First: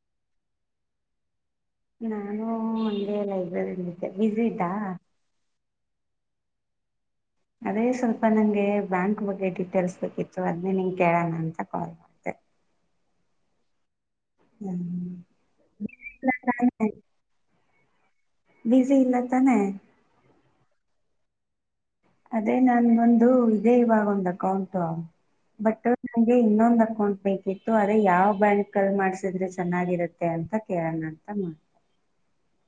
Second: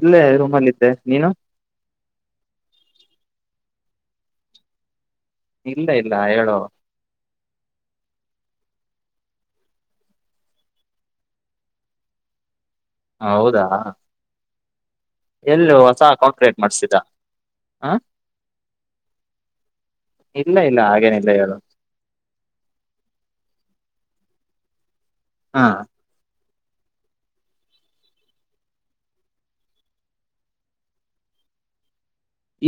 ಇಲ್ಲೇ ರೂಮಲ್ಲಿದ್ದೆ ನೀನು? ನಾನು ಒಂದೇ ಲೈಬ್ರರಿಲ್ಲಿದ್ದ ಬಿಸಿ ಇದ್ದಾ? ಇಲ್ಲ ಇಲ್ಲ ಹೇಳು ಅದೇ ಸ್ವಲ್ಪ ನಂಗೆ ಬ್ಯಾಂಕ್ ಬಗ್ಗೆ ಡೀಟೇಲ್ಸ್ ಬೇಕಿತ್ತು ಅದನ್ನೇ ನಿಂಗ್ ಕೇಳೋಣ ಅಂತ ಕಾಲ್ ಮಾಡ್ದೇ. ಹ ಹೌದಾ ಹ್ಮ್ ಎಲ್ಲೋ ಹೊಸ ಇಲ್ಲ ಕಾಂಟ್ರೇಟ್ ಮಾಡ್ಸಿದ? ಆ ಬಿಸಿ ಇಲ್ಲ ತಾನೆ ಇಲ್ಲ ಇಲ್ಲ ಹಾಗೇನಿಲ್ಲ ಹೇಳು ಅದೇ ನನ್ಗೊಂದು ಇದೇ ಇವಾಗೊಂದ್ ಅಕೌಂಟು. ಹಾ ಬಟ್ ನಂಗೆ ಇನ್ನೊಂದ್ ಅಕೌಂಟ್ ಬೇಕಿತ್ತು ಅದೇ ಯಾವ ಬ್ಯಾಂಕಲ್ ಮಾಡ್ಸಿದ್ರೆ ಚೆನ್ನಾಗಿರತ್ತೆ ಅಂತ ಕೇಳೋಣ ಅಂತ ಮಾಡ್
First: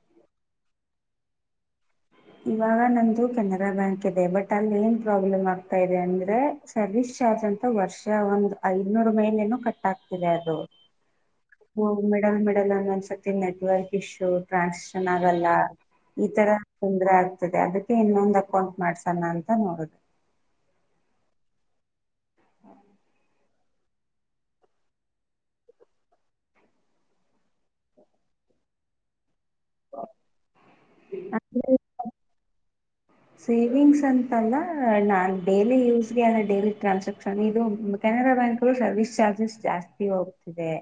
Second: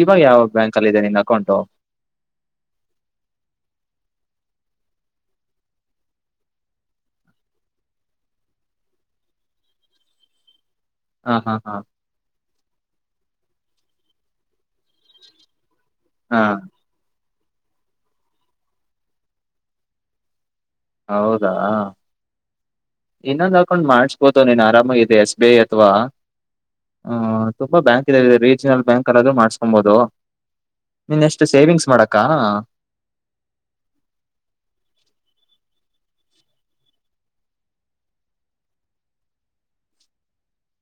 ಇವಾಗ ಯಾವ ಬ್ಯಾಂಕ್ ಅಲ್ಲಿ ಇದೆ ನಿನ್ ಅಕೌಂಟು? ಇವಾಗ ನಂದು ಕೆನರಾ ಬ್ಯಾಂಕ್ ಇದೆ ಬಟ್ ಅಲ್ಲಿ ಏನ್ ಪ್ರಾಬ್ಲಮ್ ಆಗ್ತಾ ಇದೆ ಅಂದ್ರೆ ಸರ್ವಿಸ್ ಚಾರ್ಜ್ ಅಂತ ವರ್ಷ ಒಂದ್ ಐದ್ನೂರು ಮೇಲೇನೋ ಕಟ್ ಆಗ್ತಿದೆ ಅದು. ಹಾ ಹಾ ಹಾ ಹ್ಮ ಮಿಡಲ್ ಮಿಡಲ್ ಅನ್ ಅನ್ಸು ತ್ತೆ ನೆಟ್ವರ್ಕ್ ಇಶ್ಯು ಟ್ರಾಸ್ ಚೆನ್ನಾಗಲ್ಲ ಈ ಹಾ ತರ. ತೊಂದ್ರೆ ಆಗ್ತಿದೆ ಅದಕ್ಕೆ ಇನ್ನೊಂದ್ ಅಕೌಂಟ್ ಮಾಡ್ಸೋಣ ಅಂತ ನೋಡೋದು. ಹೌದಾ. ಇನ್ನೊಂದ್ ಹಾಕೊಂಡ್ ಮಾಡ್ಸ್ಬಹದು ನೀನ್ ಆರಾಮ ಆಗಿ ಇದು ಎಸ್ ಬಿ ಐ ಅಥವಾ ತುಂಬಾ ಬ್ಯಾಂಕ್ ಇದೆ ರೀಜನಲ್ ಬ್ಯಾಂಕ್ ಅದೂ ಮಾಡ್ ಹಂಬೋದು ನಿನ್ನ ನೆಕ್ಸ್ಟ್ ಅಂದ್ರೆ ಸೇವಿಂಗ್ಸ್ ಮಾಡಕ್ಕ. ಸೇವಿಂಗ್ಸ್ ಅಂತಲ್ಲ ನಾನ್ ಡೇಲಿ ಯೂಸ್ಗೆ ಅಲ್ಲ ಡೇಲಿ ಟ್ರಾನ್ಸಾಕ್ಷನ್ ಇದು ಕೆನರಾ ಬ್ಯಾಂಕಲ್ಲಿ ಸರ್ವಿಸ್ ಚಾರ್ಜಸ್ ಜಾಸ್ತಿ ಹೋಗ್ತಿದೆ.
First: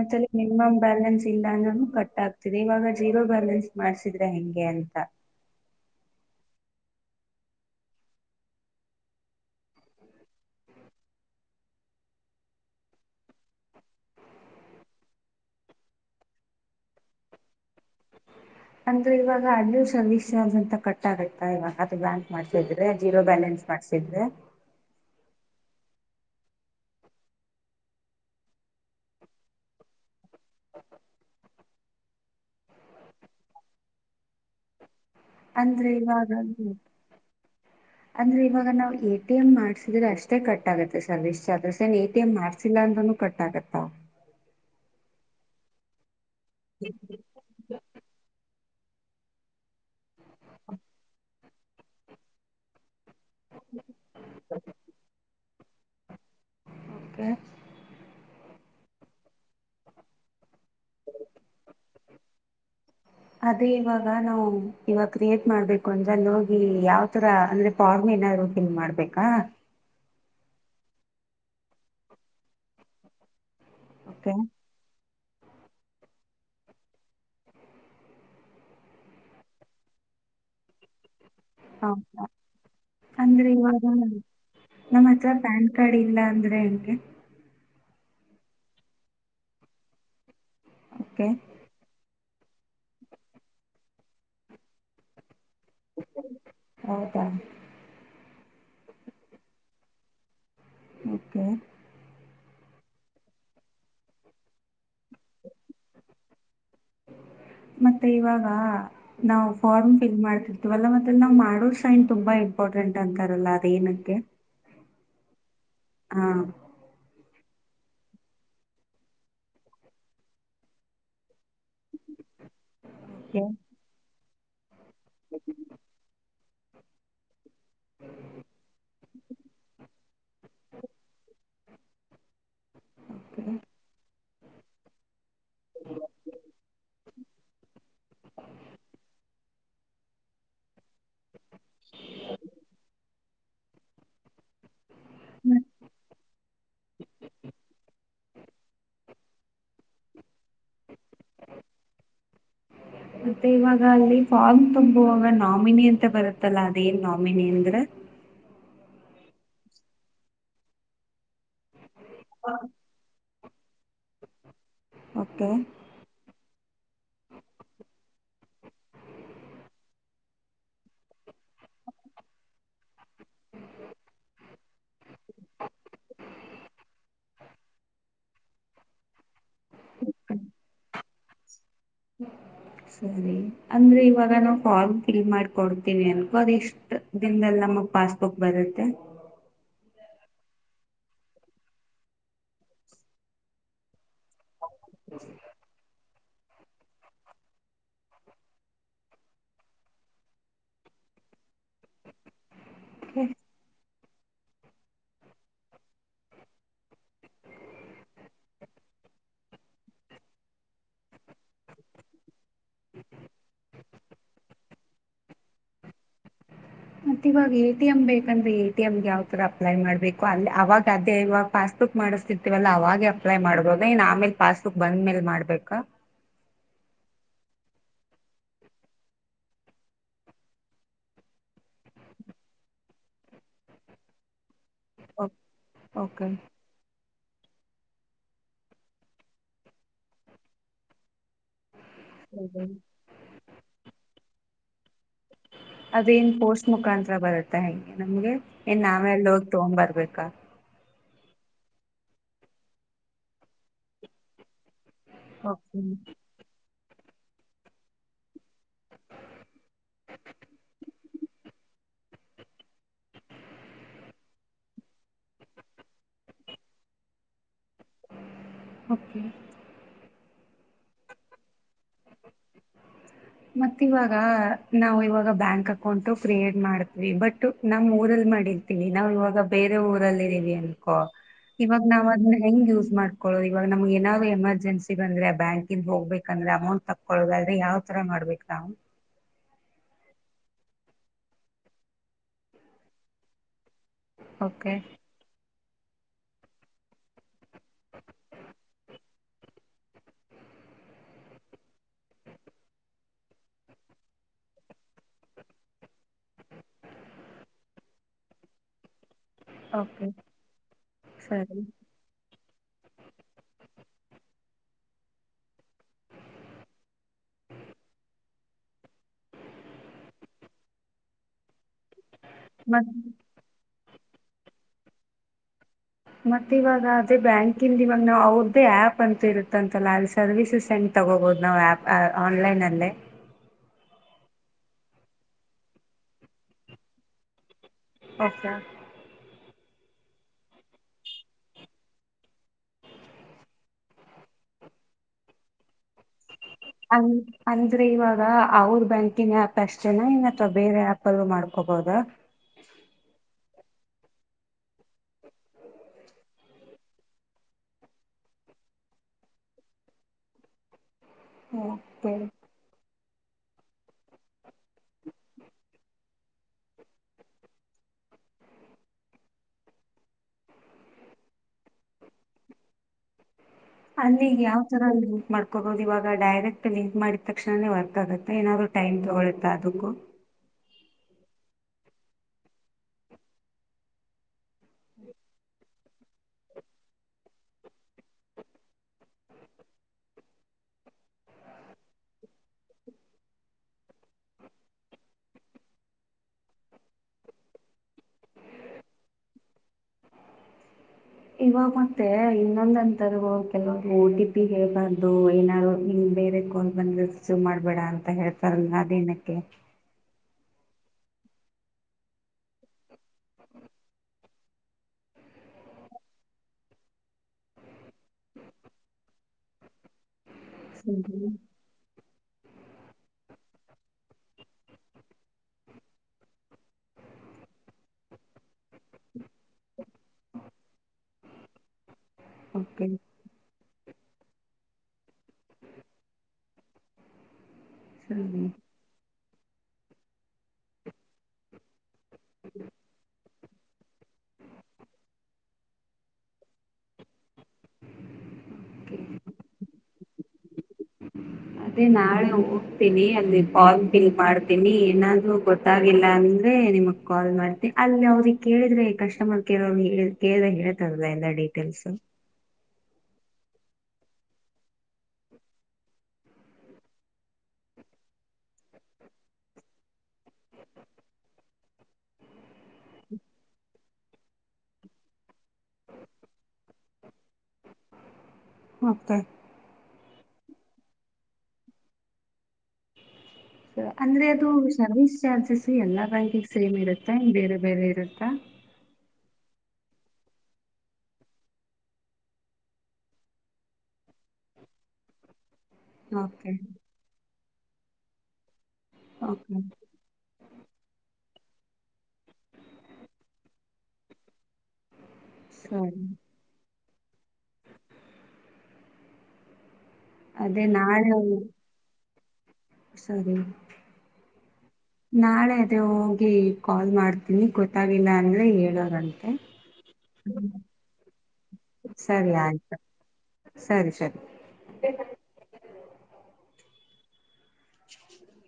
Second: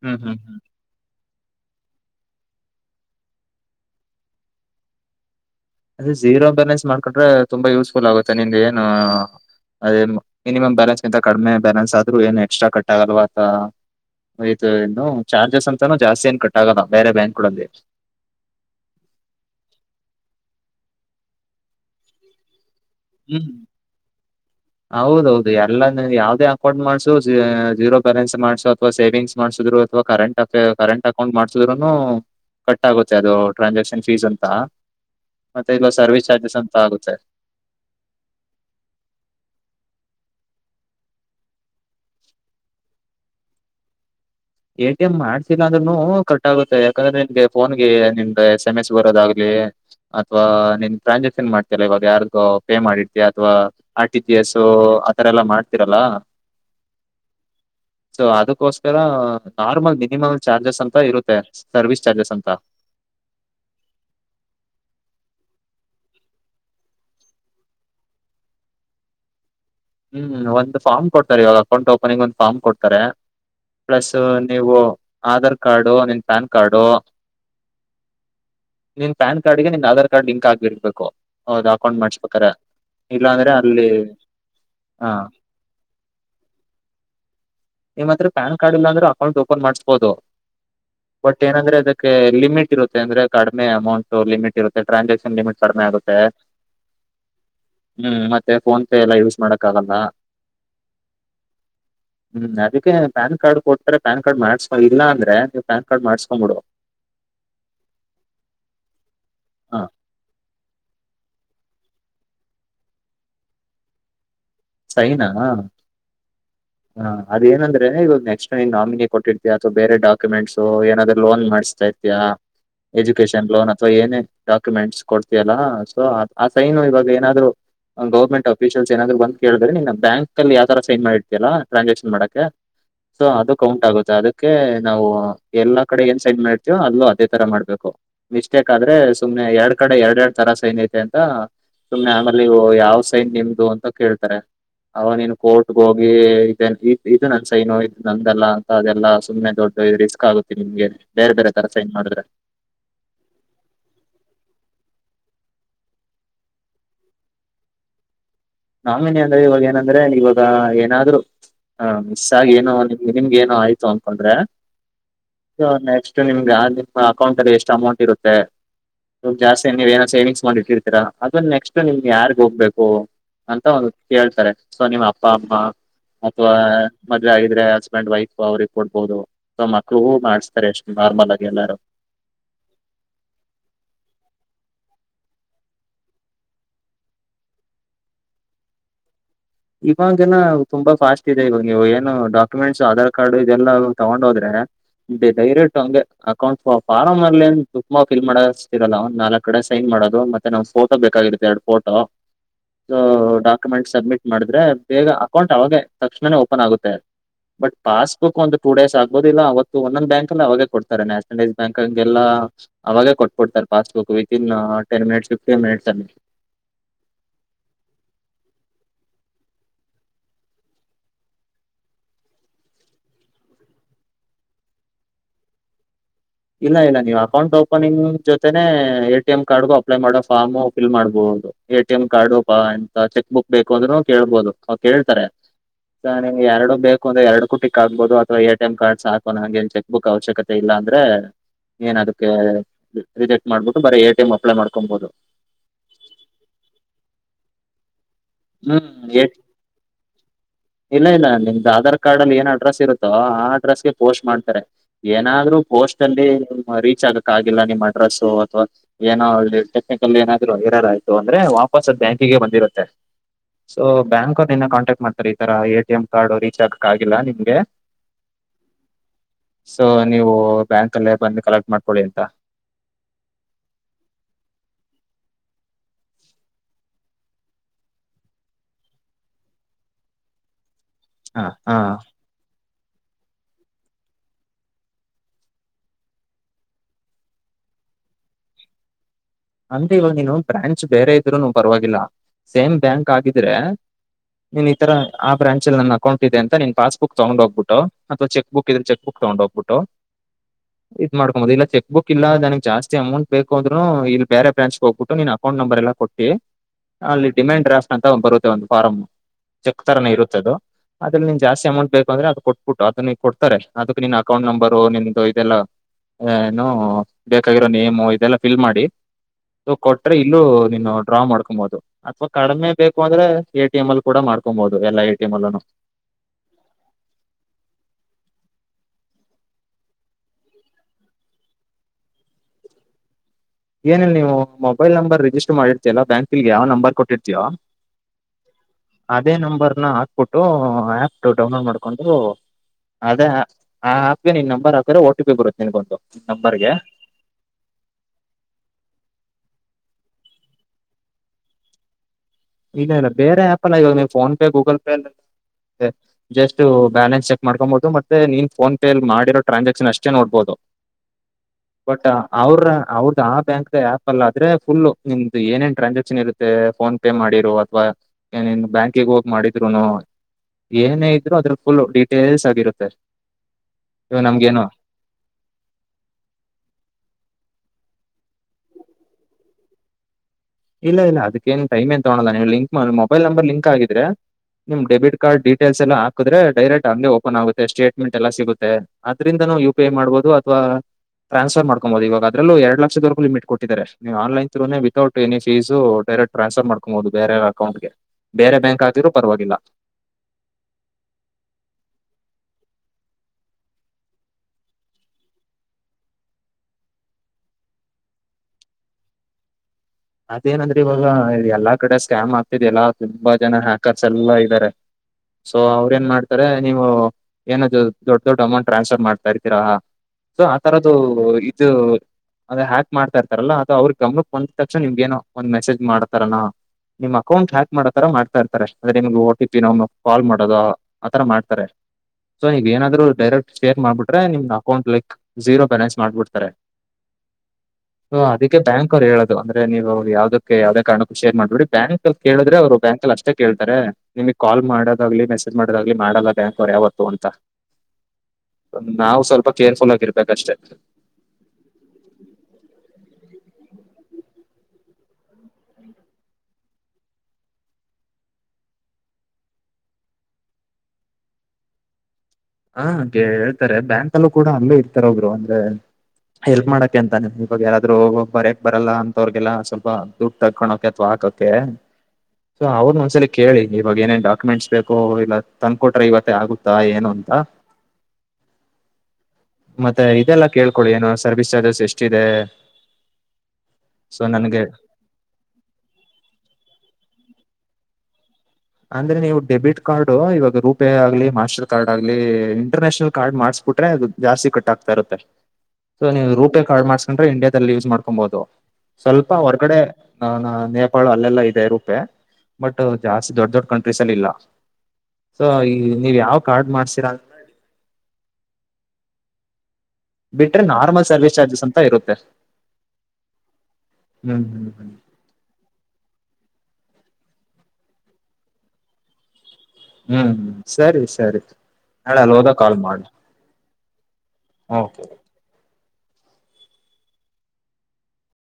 ಮತ್ತ ಹ್ಮ್ ಅಲ್ಲಿ ಹ್ಮ್ ಹ್ಮ್ ಮಿನಿಮಮ್ ಬ್ಯಾಲೆನ್ಸ್- ಇಲ್ಲ ಅಂದು ಕಟ್ ಆಗ್ತಿದೆ ಇವಾಗ ಜೀರೋ ಬ್ಯಾಲೆನ್ಸ್ ಮಾಡ್ಸಿದ್ರೆ ಹೆಂಗೆ ಅಂತ. ಅದೇ ಜೀರೋ ಬ್ಯಾಲೆನ್ಸ್ ಮಾಡಕೊಂಡ್ರೆ ತುಂಬಾ ಯೂಸ್ಫುಲ್ ಆಗುತ್ತೆ ನಿಂಗೆ ಏನು ಅದೇ ಮಿನಿಮಮ್ ಬ್ಯಾಲೆನ್ಸ್ಗಿಂತ ಕಡಿಮೆ ಬ್ಯಾಲೆನ್ಸ್ ಆದ್ರೂ ಏನು ಎಕ್ಸ್ಟ್ರಾ ಕಟ್ಟಾಗಲ್ವಾ ಅ ಇ ಇನ್ನು ಚಾರ್ಜಸ್ ಅಂತಾನೂ ಜಾಸ್ತಿ ಏನು ಕಟ್ಟಾಗಲ್ಲ ಬೇರೆ ಬ್ಯಾಂಕ್ಗಳಲ್ಲಿ. ಅಂದ್ರೆ ಇವಾಗ ಹಡ್ ಸರ್ವಿಸ್ ಚಾರ್ಜ್ ಅಂತ ಕಟ್ಟಾಗತ್ತ ಇವಾಗ ಅದು ಬ್ಯಾಂಕ್ ಮಾಡ್ಸಿದ್ರೆ. ಜೀರೋ ಹ್ಮ್ ಬ್ಯಾಲೆನ್ಸ್ ಮಾಡ್ಸಿದ್ರೆ. ಅದು ಎಲ್ಲ ಯಾವ್ದೇ ಅಕೌಂಟ್ ಮಾಡ್ಸು ಜೀರೋ ಬ್ಯಾಲೆನ್ಸ್ ಮಾಡ್ಸೋ ಅಥವಾ ಸೇವಿಂಗ್ಸ್ ಮಾಡ್ಸಿದ್ರು ಅಥವಾ ಕರೆಂಟ್ ಅ ಕರೆಂಟ್ ಅಕೌಂಟ್ ಮಾಡಸಿದ್ರುನು ಕಟ್ ಆಗುತ್ತೆ ಅದು ಟ್ರಾನ್ಸಾಕ್ಷನ್ ಫೀಸ್ ಅಂತ. ಮತ್ತೆ ಈಗ ಅಂದ್ರೆ ಸರ್ವಿಸ್ ಚಾರ್ಜಸ್ ಇವಾಗ ಅಂತ ಆಗುತ್ತೆ. ಅಂದ್ರೆ ಇವಾಗ ನಾವ್ ಎ ಟಿ ಎಂ ಮಾಡ್ಸಿದ್ರೆ ಅಷ್ಟೇ ಕಟ್ ಆಗತ್ತ ಸರ್ವಿಸ್ ಚಾರ್ಜಸ್ ಏನ್ ಎ ಟಿ ಎಂ ಮಾಡ್ಸಿಲ್ಲ ಅಂದ್ರನು ಕಟ್ ಆಗುತ್ತಾ. ಎ ಟಿ ಎಂ ಮಾಡ್ಸಿಲ್ಲ ಅಂದ್ರೂ ಕಟ್ಟ ಆಗುತ್ತೆ ಯಾಕಂದ್ರೆ ನಿನ್ಗೆ ಫೋನ್ಗೆ ನಿಮ್ದ ಎಸ್ ಏಮ್ ಎಸ್ ಬರೋದಾಗ್ಲಿ. ಅಥವಾ ನಿನ್ ಟ್ರಾನ್ಸಾಕ್ಷನ್ ಮಾಡ್ ಇವಾಗ ಯಾರ್ದು ಪೇ ಮಾಡಿ ಅಥವಾ ಆರ್ ಟಿ ಪಿ ಎಸ್ ಆ ತರ ಎಲ್ಲ ಮಾಡ- ಮಾಡ್ತಾರಲ್ಲ. ಓಕೆ ಸೊ ಅದಕೋಸ್- ಸರ. Normal minimum. ಚಾರ್ಜಸ್ ಅಂತ ಇರುತ್ತೆ ಸರ್ವಿಸ್ ಚಾರ್ಜಸ್ ಅಂತ. ಅದೇ ಇವಾಗ ನಾವು ಇವಾಗ ಕ್ರಿಯೇಟ್ ಮಾಡ್ಬೇಕು ಅಂದ್ರೆ ಅಲ್ಲಿ ಹೋಗಿ ಯಾವ್ತರ ಅಂದ್ರೆ ಫಾರ್ಮ್ ಏನಾದ್ರೂ ಫಿಲ್ ಮಾಡ್ಬೇಕಾ. ಹ್ಮ್ ಒಂದು ಫಾರ್ಮ್ ಕೊಡ್ತಾರೆ ಇವಾಗ ಅಕೌಂಟ್ ಓಪನಿಂಗ್ ಒಂದ್ ಫಾರ್ಮ್ ಕೊಡ್ತಾರೆ. ಪ್ಲಸ್ ಓಕೆ ನೀವು. ಆಧಾರ್ ಕಾರ್ಡು ನಿನ್ ಪ್ಯಾನ್ ಕಾರ್ಡು ನಿನ್ ಪ್ಯಾನ್ ಕಾರ್ಡ್ಗೆ ನಿನ್ ಆಧಾರ್ ಕಾರ್ಡ್ ಲಿಂಕ್ ಆಗ್ಬಿರ್ಬೇಕು. ಹೌದ ಅಕೌಂಟ್ ಹೌದಾ ಮಾಡ್ಸ್ಬೇಕಾರ ಇಲ್ಲ ಅಂದ್ರೆ ಅಲ್ಲಿ. ನಮ್ಮ ಹ ಹತ್ರ ಪ್ಯಾನ್ ಕಾರ್ಡ್ ಇಲ್ಲ ಅಂದ್ರೆ ಹೆಂಗೆ. ನಿಮ್ಮತ್ರ ಪ್ಯಾನ್ ಕಾರ್ಡ್ ಇಲ್ಲಾ ಅಂದ್ರೆ ಅಕೌಂಟ್ ಓಪನ್ ಮಾಡಸ್ಬೋದು. ಓಕೆ ಬಟ್ ಏನಂದ್ರೆ ಅದಕ್ಕೆ. ಲೀಮಿಟ್ ಇರುತ್ತೆ ಅಂದ್ರ ಕಡಿಮೆ ಅಮೌಂಟ್ ಲೀಮಿಟ್ ಇರುತ್ತೆ ಟ್ರಾನ್ಸಾಕ್ಷನ್ ಲಿಮಿಟ್. ಕಡಿಮೆ ಆಗುತ್ತೆ ಹೌದಾ ಹ್ಮ್ ಮತ್ತೆ. ಫೋನ್ ಎಲ್ಲ [unintelligible] ಮಾಡಕ್ಕಾಗಲ್ಲ ಓಕೆ ಹ್ಮ್ ಅದಕ್ಕೆ ಪ್ಯಾನ್ ಕಾರ್ಡ್ ಕೊಡ್ತರೆ ಪ್ಯಾನ್ ಕಾರ್ಡ್ ಮಾಡ್ಸ್ಕ ಇಲ್ಲ ಅಂದ್ರೆ ಪ್ಯಾನ್ ಕಾರ್ಡ್ ಮಾಡ್ಸ್ಕೊಬಿಡು ಮತ್ತೆ ಇವಾಗ ನಾವು ಹ ಫಾರ್ಮ್ ಫಿಲ್ ಮಾಡ್ತಿರ್ತವಲ್ಲ ಮತ್ತೆ ನಾವ್ ಮಾಡ್ ಸೈನ್ ತುಂಬಾ ಇಂಪಾರ್ಟೆಂಟ್ ಅಂತಾರಲ್ಲ ಅದ ಏನಕ್ಕೆ ಸೈನಾ ಹಾ ಅದೇಏನಂದ್ರೆವಾಗ ನೆಕ್ಸ್ಟ್ಟ ನಾಮಿನಿಬಗೆ ಅಥವಾ ಬೇರೆಡಾಕ್ಯುಮೆಂಟ್ಸ ಏನಾದ್ರ ಲೋನ್ ಮಾಡ್ಸ ಸತ್ಯ ಓಕೆ ಎಜುಕೇಶನ್ ಲೋನ್ ಅಥವಾ ಏನೇ ಕಮೆಂಟ್ಸ್ ಕೊಡ್ತಿಯಲ್ಲಾ ಸೊ ಆ ಸೈನು ಇವಾಗ ಏನಾದ್ರು ಗೌರಮೆಂರ್ಟ್ಸ ಆಫಿಸಿಯಲ್ಸ್ಏನಾದ್ರು ಬಂದ ಕೇಳಿದ್ರೆ ನೀನ್ ಬ್ಯಾಂಕ್ ಅಲ್ಲಿ ಯಾವ ತರ ಸೈನ್ ಮಾಡಿರ್ತೀಯಲ್ಲ ಟ್ರಾನ್ಸಾಕ್ಷನ್ ಮಾಡಕ್ಕೆ ಸೊ ಅದು ಓಕೆ ಕೌಂಟ್ ಆಗುತ್ತೆ ಅದಕ್ಕೆ ಓಕೆ ನಾವು ಎಲ್ಲಾ ಕಡೆ ಏನ್ ಸೈನ್ ಮಾಡಿರ್ತೀವೋ ಅಲ್ಲೂ ಅದೇ ತರ ಮಾಡ್ಬೇಕು ಮಿಸ್ಟೇಕ್ ಆದ್ರೆ ಸುಮ್ನೆ ಎರಡ್ ಕಡೆ ಎರಡ್ ಎರಡ್ ತರ ಸೈನ್ ಐತೆ ಅಂತ ಸುಮ್ಮನೆ ಆಮೇಲೆ ಯಾವ ಸೈನನಿಮ್ದು ಅಂತ ಕೇಳ್ ಸ [unintelligible] ಅವ ನೀನ್ ಕೋರ್ಟ್ಗ ಹೋಗಿ ಇದ ಇ ಇದು ನನ್ ಸೈನುದು ನಂದಲ್ಲ ಅಂತ ಅದೆಲ್ಲ ಸುಮ್ಮನೆ ದೊಡ್ಡ ಇ ರಿಸ್ಕ್ ಆಗುತ್ತೆ ನಿಮ್ಗೆ ಬೇರೆ ಬೇರೆ ತರ ಸೈನ್ ಮಾಡಿದ್ರೆ ಮತ್ತೆ ಇವಾಗ ಅಲ್ಲಿ ಫಾರ್ಮ್ ತುಂಬುವಾಗ ನಾಮಿನಿ ಅಂತ ಬರುತ್ತಲ್ಲಾ ಅದ ಏನ್ ನಾಮಿನಿ ಅಂದ್ರ ನಾಮಿನಿ ಅಂದ್ರೆ ಇವಾಗ ಏನಂದ್ರೆ ಇವಾಗ ಏನಾದ್ರು ಹಾ ಮಿಸ್ ಆಗಿ ಏನೋ ನಿಮ್ಗೆ ಏನು ಹಾ ಆಯ್ತು ಅನ್ಕೊಂಡ್ರೆ ಓಕೆ ಹ ನೆಕ್ಸ್ಟ್ ನಿಮ್ದ ಯ ನಿಮ್ಮ ಅಕೌಂಟ್ ಅಲ್ಲಿ ಎಷ್ಟು ಅಮೌಂಟ್ ಇರುತ್ತೆ ಜಾಸ್ತಿ ನೀನ್ ಏನೋ ಸೇವಿಂಗ್ಸಮಾಡಿ ಇಟ್ಟಿರ್ತೀರಾ ಅದ ನೆಕ್ಸ್ಟ್ ಟೈಮ್ ನಿಮ್ಗೆ ಯಾರ್ಗ್ ಹೋಗ್ಬೇಕು ಅಂತ ಒಂದು ಕೇಳ್ತಾರೆ ಸೊ ನಿಮ್ಮ್ ಅಪ್ಪ ಅಮ್ಮ ಅಥವಾ ಮದ್ವೆ ಆಗಿದ್ರೆ ಹಸ್ಬೆಂಡ್ ವೈಫ್ ಅವ್ರಗ್ ಕೊಡ್ಬೋದು ಸೊ ಮಕ್ಳಗೂ ಮಾಡಿಸ್ತಾರೆ ಎಷ್ಟು ನಾರ್ಮಲ್ ಆಗಿ ಎಲ್ಲಾರು ಸರಿ ಅಂದ್ರೆ ಇವಾಗ ನಾವು ಫಾರ್ಮ್ ಫಿಲ್ ಮಾಡಕೊಡ್ತೀವಿ ಅನ್ಕೋ ಅದ ಇಷ್ಟ ದಿನದಲ್ಲಿ ನಮ್ಗೆ ಪಾಸ್ಬುಕ್ ಬರುತ್ತೆ ಇವಾಗನ ತುಂಬಾ ಫಾಸ್ಟ್ ಇದೆ ಇವಾಗ ನೀವು ಏನು ಡಾಕ್ಯುಮೆಂಟ್ಸ್ ಆಧಾರ್ ಕಾರ್ಡ್ ಇದೆಲ್ಲಾ ತಗೊಂಡ್ ಹೋದ್ರೆ ಇದಡೈರ್ಯಟ್ಟು ಅಂಗೆ ಅಕೌಂಟ್ ಫಾರ್ಮ್ ಅಲ್ಲಿ ಏನ್ ದುಕ್ಮ ಫಿಲ್ ಮಾಡತಿರಲ್ಲ ಒ್ ನಾಲ್ಕ್ ಕಡೆ ಸೈನ್ ಮಾಡೋದು ಮತ್ತೆ ನಮ್ ಫೋಟೋ ಬೇಕಾಗಿರುತ್ತೆ ಎರಡು ಫೋಟೋ ಹಾಹಾಡಾಕ್ಯುಮೆಂಟ್ ಸಬ್ಮಿಟ್ ಮಾಡಿದ್ರೆ ಬೇಗ ಅಕೌಂಟ್ ಅವಾಗೆ ತಕ್ಷಣನೇ ಓಪನ್ ಆಗುತ್ತೆ ಬಟ್ ಪಾಸ್ಟ್ ಕ್ ಒಂದು ಟುಡೇಸ್ ಆಗ್ಬೋದಲ್ಲಅವತೆ ಒಂದೊಂದ್ ಬ್ಯಾಂಕ್ ಅಲ್ಲಿ ಅವಾಗೆ ಕೊಡ್ತಾರೆ ನ್ಯಾಷನಲೈಸ್ಡ್ ಬ್ಯಾಂಕ್ಗೆಲ್ಲ ಅವಾಗೆ ಕೊಟ್ ಕೊಡ್ತಾರೆ passbook within ten minutes fifteen minutes ಅಲ್ಲಿ. ಮತ್ತ ಇವಾಗ ಎ ಟಿ ಎಂ ಬೇಕಂದ್ರೆ ಎ ಟಿ ಎಂ ಗೆ ಯಾವ್ತರ ಅಪ್ಲೈ ಮಾಡ್ಬೇಕು ಅಲ್ಲಿ ಅವಾಗ ಅದೇ ಇವಾಗ ಪಾಸ್ಬುಕ್ ಮಾಡಸ್ತಿರ್ತಿವಲ್ಲ ಅವಾಗೆ ಅಪ್ಲೈ ಮಾಡ್ಬೋದ ಏನ್ ಆಮೇಲೆ ಪಾಸ್ಬುಕ್ ಬಂದ್ಮೇಲ್ ಮಾಡ್ಬೇಕಾ? ಇಲ್ಲ ಇಲ್ಲ ನೀವು ಅಕೌಂಟ್ ಓಪನಿಂಗ್ ಜೊತೆನೆ ಎ ಟಿ ಎಂ ಕಾರ್ಡ್ಗೂ ಅಪ್ಲೈ ಮಾಡೋ ಫಾರ್ಮು ಫಿಲ್ ಮಾಡ್ಬೋದು ಎ ಟಿ ಎಂ ಕಾರ್ಡ್ ಪ ಎಂತ ಚೆಕ್ ಬುಕ್ ಬೇಕು ಅಂದ್ರೂ ಕೇಳ್ಬೋದು. ಹ ಕೇಳ್ತಾರೆ ಆ ಓಕೆ ನಿಂಗ್ ಎರಡು ಬೇಕ್ ಎರಡಕ್ಕೂ ಟಿಕ್ ಹಾಕ್ಬೋದು ಏ ಟಿ ಎಂ ಕಾರ್ಡ್ ಸಾಕು ನನಗೆನ್ ಚೆಕ್ ಬುಕ್ ಅವಶ್ಯಕತೆ ಇಲ್ಲ ಅಂದ್ರೆ ಏನ ಅದುಕ್ಕೆ ಸರಿ. ರಿಜೆಕ್ಟ್ ಮಾಡ್ಬಿಟ್ಟು ಬರಿ ಎ ಟಿ ಎಂ ಪ್ಲೆ ಮಾಡ್ಕೊಂಬೋದು. ಅದೇನ್ ಪೋಸ್ಟ್ ಮುಖಾಂತರ ಬರ ತ್ತಾ ಹೆಂಗೆ? ನಮ್ಗೆ ಏನ್ ಹ್ಮ್ ನಾವೇ ಎ ಅಲ್ ಹೋಗ್ ತಗೊಂಡ್ ಬರ್ಬೇಕಾ? ಇಲ್ಲ ಇಲ್ಲ ನಿಮ್ದು ಆಧಾರ್ ಕಾರ್ಡ್ ಅಲ್ಲಿ ಏನ್ ಅಡ್ರೆಸ್ ಇರುತ್ತೋ ಆ ಅಡ್ರಸ್ಗೆ ಪೋಸ್ಟ್ ಮಾಡ್ತಾರೆ. ಏನಾದ್ರು ಓಕೆ ಪೋಸ್ಟಲ್ಲಿ ರೀಚ್ ಆಗಕ್ ಆಗಿಲ್ಲ ನಿಮ್ಮ್ ಅಡ್ರಸ್ಸು ಅಥವಾ ಏನೋ ಟೆಕ್ನಿಕಲ್ ಏನಾದ್ರು ಏರರ್ ಆಯ್ತು ಅಂದ್ರೆ ವಾಪಸ್ ಅದು ಬ್ಯಾಂಕಿಗೆ ಬಂದಿರುತ್ತೆ. ಸೊ ಬ್ಯಾಂಕವ್ರ್ ನಿನ್ನ ಕಾಂಟ್ಯಾಕ್ಟ್ ಮಾಡ್ತಾರೆ ಈ ತರ A T M card reach ಆಗಕ್ ಆಗಿಲ್ಲ ನಿಮ್ಗೆ ಓಕೆ ಸೊ ನೀವು ಬ್ಯಾಂಕಲ್ಲೇ ಬಂದು ಕಲೆಕ್ಟ್ ಮಾಡ್ಕೊಳ್ಳಿ ಅಂತ. ಮತ್ ಇವಾಗ ನಾವ್ ಇವಾಗ ಬ್ಯಾಂಕ್ ಅಕೌಂಟು ಫ್ರೀ ಎಡ್ ಮಾಡ್ತೀವಿ ಬಟ್ ನಮ್ ಊರಲ್ಲಿ ಮಾಡಿರ್ತೀವಿ ನಾವ್ ಇವಾಗ ಬೇರೆ ಊರಲ್ಲಿ ಇದೀವಿ ಅನ್ ಕೊ ಹ ಹ ಇವಾಗ ನಾವ್ ಅದ್ನ ಹೆಂಗ್ ಯೂಸ್ ಮಾಡ್ಕೊಳ್ಳೋದು ಇವಾಗ್ ನಮಗೆ ಏನಾದ್ರು ಎಮರ್ಜನ್ಸಿ ಬಂದ್ರೆ ಬ್ಯಾಂಕಿಂದ ಹೋಗ್ಬೇಕಂದ್ರೆ ಅಮೌಂಟ್ ತೊಕೊಳ್ಳುದಾದ್ರೆ ಯಾವ್ ಹತ್ರ ಮಾಡ್ಬೇಕ್ ನಾವು. ಅಂದೆ ಇವಾಗ ನೀನು ಬ್ರ್ಯಾಂಚ್ ಬೇರೆ ಇದ್ರುನು ಪರವಾಗಿಲ್ಲ ಸೇಮ್ ಬ್ಯಾಂಕ್ ಆಗಿದ್ರೆ ನೀನ್ ಓಕೆ ಇತರ ಆ ಬ್ರಾನ್ ಚಲ್ ನನ್ನ ಅಕೌಂಟ್ ಇದೆ ಅಂತ ನೀನ್ ಪಾಸ್ ಬುಕ್ ತೊಗೊಂಡ್ ಹೋಗಬಿಟ್ಟ ಅಥವಾ ಚೆಕ್ ಬುಕ್ ಇದ್ರೆ ಚೆಕ್ ಬುಕ್ ತಗೊಂಡ್ ಹೋಗ್ಬಿಟ್ಟು ಇದ್ ಮಾಡ್ಕೊಂಬೋದು ಇಲ್ಲ ಚೆಕ್ ಬುಕ್ ಇಲ್ಲ ನನಗ್ ಜಾಸ್ತಿ ಅಮೌಂಟ್ ಬೇಕು ಅಂದ್ರು ಇಲ್ ಬೇರೆ ಬ್ರಾಂಚ್ಗೆ ಹೋಗ್ಬಿಟ್ಟು ನೀನ್ ಅಕೌಂಟ್ ನಂಬರ್ ಎಲ್ಲ ಕೊಟ್ಟಿ ಅಲ್ಲಿ ಡಿಮ್ಯಾಂಡ್ ಡ್ರಾಫ್ಟ್ ಅಂತ ಒಂದ್ ಬರುತ್ತೆ ಒಂದು ಫಾರ್ಮ್ ಚಕ್ ಓಕೆ ತರಾನೆ ಇರುತ್ತೆ ಅದು ಅದ್ರಲ್ಲಿ ನೀನ್ ಸರಿ ಜಾಸ್ತಿ ಅಮೌಂಟ್ ಬೇಕು ಅಂದ್ರೆ ಅದು ಕೊಟ್ ಟ್ಟು ಅದ ನೀ ಕೊಡ್ತಾರೆ ಅದಕ್ ನಿನ್ನ ಅಕೌಂಟ್ ನಂಬರು ನಿಮ್ದು ಇದೆಲ್ಲಾ ಏನು ಬೇಕಾಗಿರೋ ನೇಮು ಇದೆಲ್ಲ ಫಿಲ್ ಮಾಡಿ. ಕೊಟ್ರೆ ಇಲ್ಲೂ ನೀನು ಡ್ರಾ ಮಾಡ್ಕೊಂಬೋದು. ಅಥವಾ ಕಡಿಮೆ ಮತ್ ಬೇಕು ಅಂದ್ರೆ ಎ ಟಿ ಎಂ ಅಲ್ ಕೂಡ ಮಾಡ್ಕೊಂಬೋದು ಎಲ್ಲ ಎ ಟಿ ಎಂ ಅಲ್ಲೂನು. ಮತ್ತ ಇವಾಗ ಅದೇ ಬ್ಯಾಂಕಿಂದ್ ಇವಾಗ ನಾವು ಅವ್ರ್ ದ್ದೇ ಆ್ಯಪ್ ಅಂತೂ ಇರುತ್ತಂತಲ್ಲ ಅಲ್ಲಿ ಸರ್ವೀಸಸ್ ಹೆಂಗ್ ತಗೋಬೋದು ನಾವು ಆ್ಯಪ್ ಆನ್ಲೈನಲ್ಲೇ? ಏನಿಲ್ಲ ನೀವು ಮೊಬೈಲ್ ನಂಬರ್ ರಿಜಿಸ್ಟರ್ ಮಾಡಿರ್ತೀಯಲ್ಲ ಬ್ಯಾಂಕಿಗ್ ಯಾವ್ ನಂಬರ್ ಕೊಟ್ಟಿರ್ತೀಯೋ ಓಕೆ ಅದೇ ನಂಬರ್ ಹಾಕ್ಬಿಟ್ಟು ಆಪ್ ಡೌನ್ಲೋಡ್ ಮಾಡ್ಕೊಂಡು ಅದೇ ಆ ಆ್ಯಪ್ಗೆ ನಿನ್ ನಂಬರ್ ಹಾಕಿದ್ರೆ ಒ ಟಿ ಪಿ ಬರುತ್ತೆ ನಿನ್ಗೊಂದು. ನಂಬರ್ಗೆ ಅನ್ ಅಂದ್ರೆ ಇವಾಗ ಅವ್ರ ಬ್ಯಾಂಕಿನ ಆ್ಯಪ್ ಅಷ್ಟೇನ ಇ ಏನ್ ಅಥವಾ ಬೇರೆ ಆ್ಯಪ್ ಅಲ್ಲೂ ಮಾಡ್ಕೋಬೋದ. ಇಲ್ಲ ಇಲ್ಲ ಬೇರೆ ಆ್ಯಪ್ ಎಲ್ಲ ಇವಾಗ ನೀವ್ ಫೋನ್ ಪೇ ಗೂಗಲ್ ಪೇ ಅಲ್ ಜಸ್ಟ್ ಬ್ಯಾಲೆನ್ಸ್ ಚೆಕ್ ಮಾಡ್ಕೊಂಬೋದು ಮತ್ತೆ ನೀನ್ ಫೋನ್ ಪೇಲ್ಲಿ ಮಾಡಿರೋ ಟ್ರಾನ್ಸಾಕ್ಷನ್ ಅಷ್ಟೇ ನೋಡ್ಬೋದು. But okay. ಅವ್ರ ಅವ್ರ್ ಆ ಬ್ಯಾಂಕ್ ಆ್ಯಪ್ ಅ ಆದ್ರ ಫುಲ್ ನಿಮ್ದು ಏನೇನ್ ಟ್ರಾನ್ಸಾಕ್ಷನ್ ಇರುತ್ತೆ ಫೋನ್ ಪೇ ಮಾಡಿರ ಅಥ್ವಾ ಏನನ್ ಬ್ಯಾಂಕಿಗೆ ಹೋಗಿ ಮಾಡಿದ್ರುನು ಏನೇ ಇದ್ರು ಅದ್ರ ಫುಲ್ ಡೀಟೇಲ್ಸ್ ಆಗಿರುತ್ತೆ ಇವಾಗ ಅಲ್ಲಿ ಯಾವ್ ನಮ್ಗೇನು ತರ ಲಿಂಕ್ ಮಾಡ್ಕೊೋದು ಇವಾಗ ಡೈರೆಕ್ಟ್ ಲಿಂಕ್ ಮಾಡಿದ ತಕ್ಷಣನೇ ಬರ್ು ಬಾಗತ್ತಾ ಏನಾದ್ರು ಟೈಮ್ ತಗೊಳ್ಳುತ್ತಾ ಅದಕ್ಕೂ ಇಲ್ಲ ಇಲ್ಲ ಅದಕ್ಕೇನ್ ಟೈಮ ಏನ್ ತಗೋಲ್ಲ ನೀವು ಲಿಂಕ್ ಮೊಬೈಲ್ ನಂಬರ್ ಲಿಂಕ್ ಆಗಿದ್ರೆ ನಿಮ್ ಡೆಬಿಟ್ ಕಾರ್ಡ್ ಡೀಟೇಲ್ಸ್ ಎಲ್ಲ ಹಾಕಿದ್ರೆ ಡೈರೆಕ್ಟ್ ಅೇ ಓಪನ್ ಆಗುತ್ತೆ ಸ್ಟೇಟ್ಮೆಂಟ್ ಎಲ್ಲ ಸಿಗುತ್ತೆ ಅದ್ರಿಂದನ ಯು ಪಿ ಐ ಮಾಡ್ಬೋದು ಅಥವಾ ಟ್ರಾಸ್ಫರ್ ಮಾಡಕೊಬೋದುವಾಗ ಅದಲ್ಲೂರಡು ಲಕ್ಷದವರೊ ಲಿಮಿಟ್ ಕೊಟ್ಟಿದ್ದಾರೆ ನೀವು ಆನ್ೈನ್ೂ without any fees direct transfer ಮಾಡ್ಕೊಬಹುದು ಬೇರೆ ಅಕೌಂಟ್ಗೆ ಬೇರೆ ಬ್ಯಾಂಕ್ ಆಗಿದರರು ಪರವಾಗಿಲ್ಲ ಇವಾಗ ಮತ್ತೆ ಇನ್ನೊಂದಂತರು ಕೆಲವರು ಓ ಟಿ ಪಿ ಹೇಬಾರ್ದು ಏನಾದ್ರು ಇನ್ ಬೇರೆ ಕಾಲ್ ಬಂದ್ರೆಚು್ ಮಾಡ್ಬೇಡ ಅಂತ ಹೇಳ್ತಾರ ಅದೇನಕ್ಕೆ ಅದೇನಂದ್ರೆ ಇವಾಗ ಎಲ್ಲಾ ಕಡೆ ಸ್ಕ್ಯಾಮ್ ಆಗ್ತಿದ ಎಲ್ಲಾ ತುಂಬಾ ಜನ ಹಾಕಸ ಎಲ್ಲ ಬೇರೆ ಸೊ ಅವ್ರ ಏನ್ ಮಾಡ್ತಾರೆ ನೀವು ಏನಾದ ದೊಡ್ಡ ದೊಡ್ಡ ಅಮೌಂಟ್ ಟ್ರಾನ್ಸ್ಫರ್ ಮಾಡ್ತಾ ಇರ್ತೀರಾ ಸೊ ಆ ತರದ್ದು ಸರಿ. ಇದು ಅದ ಹಾಕ್ ಮಾಡ್ತಾ ಇರ್ಾರಲ್ಲ ಅದು ಅವ್ರ ಗನಕ್ಕೆಂದ ತಕ್ಷಣ ನಿಮ್ಗೆೇನೋ ಒಂದ್ ಮೆಸೇಜ್ ಮಾಡತಾರ ನಿಮ್ ಅಕೌಂಟ್ ಹ್ಯಾಕ್ ಮಾಡೋತರ ಮಾಡ್ತಾ ಇತಾರೆ ಅಷ್ಟ ಅಂದ್ರೆ ನಿಮ್ O T P number call ಮಾಡೋದು ಆತರ ಮಾಡ್ತಾರೆ ಸೊ ಈಗ ಓಕೆ ಏನಾದ್ರು ಡೈರೆಕ್ಟ್ ಶೇರ್ ಮಾಡ್ಬಿಟ್ಟು ನಿಮ್ ಅಕೌಂಟ್ಲಿಕ್ ಜೀರೋ ಬ್ಯಾಲೆನ್ಸ್ ಮಾಡ್ಬಿಡ್ತಾರೆ ಹ ಸರಿ. ಅದಕ್ಕೆ ಬ್ಯಾಂಕ್ ಅವರು ಹೇಳಕ್ ಅಂದ್ರೆ ನೀವು್ರು ಯಾವ್ದದಕ್ಕೆ ಯಾವದ ಕಾರಣಕ್ಕೂ ಶೇರ್ ಮಾಡಬಿಡಿ ಬ್ಯಾನ್ ಕೇಳಿದ್ರೆ ಅವರು ಬ್ಯಾಂಕ ಅಷ್ಟೇ ಕೇಳ್ತಾರೆ ನಿಮ್ಗ್ ಕಾಲ್ ಮಾಡೋದಾಗ್ಲಿ ಮೆಸೇಜ್ ಮಾಡೋದಾಗ್ಲಿ ಮಾಡಲ್ಲ ಬ್ಯಾಂಕ್ ಅವರು ಯಾವತ್ತು ಅಂತ ಓಕೆ. ನಾವು ಸ್ವಲ್ಪ ಕೇರ ಫುಲ್ ಆಗಿರಬೇಕ್ ಸಾಕಷ್ಟೆ ಅದೇ ನಾಳೆ ಹೋಗ್ತೇನಿ ಅಲ್ಲಿ ಫಾರಲ್ ಫಿಲ್ ಮಾಡ್ತೀನಿ ಏನಾದ್ೂ ಗೊತ್ತಾಗಿಲ್ಲ ಅಂದ್ರೆ ನಿಮಗ್ ಕಾಲ್ ಮಾಡ್ತೀನಿ ಅಲ್ಲಿ ಅವ್ರಿಗೆ ಕೇಳಿದ್ರೆ ಕಸ್ಟಮರ್ ಕೇರ್ ಅವ ಕೇಳ್ರ ಹತಾರದ ಎಲ್ಲ ಡೀಟೇಲ್ಸ್ ಹಾ ಹೇಳ್ತಾರೆ ಬ್ಯಾಂಕ್ಲ್ಲೂ ಕೂಡ ಅಲ್ಲೂ ಇರ್ತಾರ ಒಬ್ರು ಅಂದ್ರೆ ಹೆಲ್ಪ್ ಮಾಡಕ ಅಂತಾನ ಇವಾಗ ಯಾರಾದ್ರು ಬರ್ಯಕ್ ಬರಲ್ಲ ಅಂತವ್ರಗೆಲ್ಲ ಸ್ವಲ್ಪ ದುಡ್ಡು ತಕಳಕೆ ಅಥವಾ ಹಾಕೋಕೆ ಸೊ ಅವ್ರನ್ನ ಒಂದ್ಸಲ ಕೇಳಿ ಇವಾಗ ಏನೇನ್ ಡಾಕ್ಯುಮೆಂಟ್ಸ್ ಬೇಕೋ ಇಲ್ಲ ತಂದ್ಕಟ್ರೆ ಇವತ್ತ ಆಗುತ್ತಾ ಏನು ತಾ ಮತ್ತೆ ಮತ್ತೆ ಇದೆಲ್ಲ ಕೇಳ್ಕೊಳ್ಳಿ ಏನು ಸರ್ವಿಸ್ ಚಾರ್ಜಸ್ ಎಷ್ಟಿದೆ ಸೊ ಅಂದ್ರೆ ಅದು ನನ್ಗೆ ಸರ್ವಿಸ್ ಚಾರ್ಜಸ್ ಎಲ್ಲಾ ಬ್ಯಾಂಕಿಗೆ ಸೇಮ್ ಇರುತ್ತೆ ಬೇರೆ ಬೇರೆ ಇರುತ್ತಾ ಅಂದ್ರೆ ನೀವು ಡೆಬಿಟ್ ಕಾರ್ಡು ಇವಾಗ ರೂಪೇ ಆಗ್ಲಿ ಮಾಸ್ಟರ್ ಕಾರ್ಡ್ ಆಗ್ಲಿ ಇಂಟರ್ನ್ಯಾಷನಲ್ ಕಾರ್ಡ್ ಮಾಡ್ಸ್ಬಿಟ್ರೆ ಅದು ಜಾಸ್ತಿ ಕಟ್ಕ್ತಾ ಇರುತ್ತೆ ಸೊ ನೀವು ಓಕೆ ರೂಪೇ ಕಾರ್ಡ್ ಮಾಡಸ್ಕೊಂಡ್ರೆ ಇಂಡಿಯಾ ಅಲ್ಲಿ ಯೂಸ್ ಮಾಡ್ಕೊಬೋಧು. ಸ್ವಲ್ಪ ಓಕೆ ಹೊರ್ಗಡೆ ನಾ ನಾ ನೇಪಾಳ ಅಲ್ಲೆಲ್ಲಾ - ಇರುತ್ತೆ ಬಟ್ ಜಾಸ್ತಿ ದೊಡ್ಡ. ದೊಡ್ಡ ಕಂಟ್ರೀಸ್ ಅಲ್ಲಿ ಇಲ್ಲ. ಸೊ ಈ ಈಗ ಸರಿ ನೀವ್ ಯಾವ ಕಾರ್ಡ್ ಮಾಡ್ಸ- ಮಾಡ್ಸಿರ್ತೀರ. ಬಿಟ್ರೆ ಅದೇ ನಾರ್ಮಲ್ ನಾಳೆ ಸರ್ವಿಸ್ ಹೋಗ್- ಚಾರ್ಜಸ್ ಅಂತ ಇರುತ್ತೆ. ಸರಿ ಹ್ಮ್ ಹ್ಮ್ ಹ್ಮ್ ನಾಳೆ ಅದೆ ಹೋಗಿ ಕಾಲ್ ಮಾಡ್ತೀನಿ ಗೊತ್ತಾಗಿಲ್ಲ ಅಂದ್ರೆ ಹೇಳೋರಂತೆ. ಹ್ಮ್ ಹ್ಮ ಸರಿ ಸರಿ ನಾಳೆ ಅಲ್ಲಿ ಸರಿ ಹೋದಾಗ ಕಾಲ್ ಆಯ್ತು ಮಾಡ. ಸರಿ ಸರಿ [inaudible]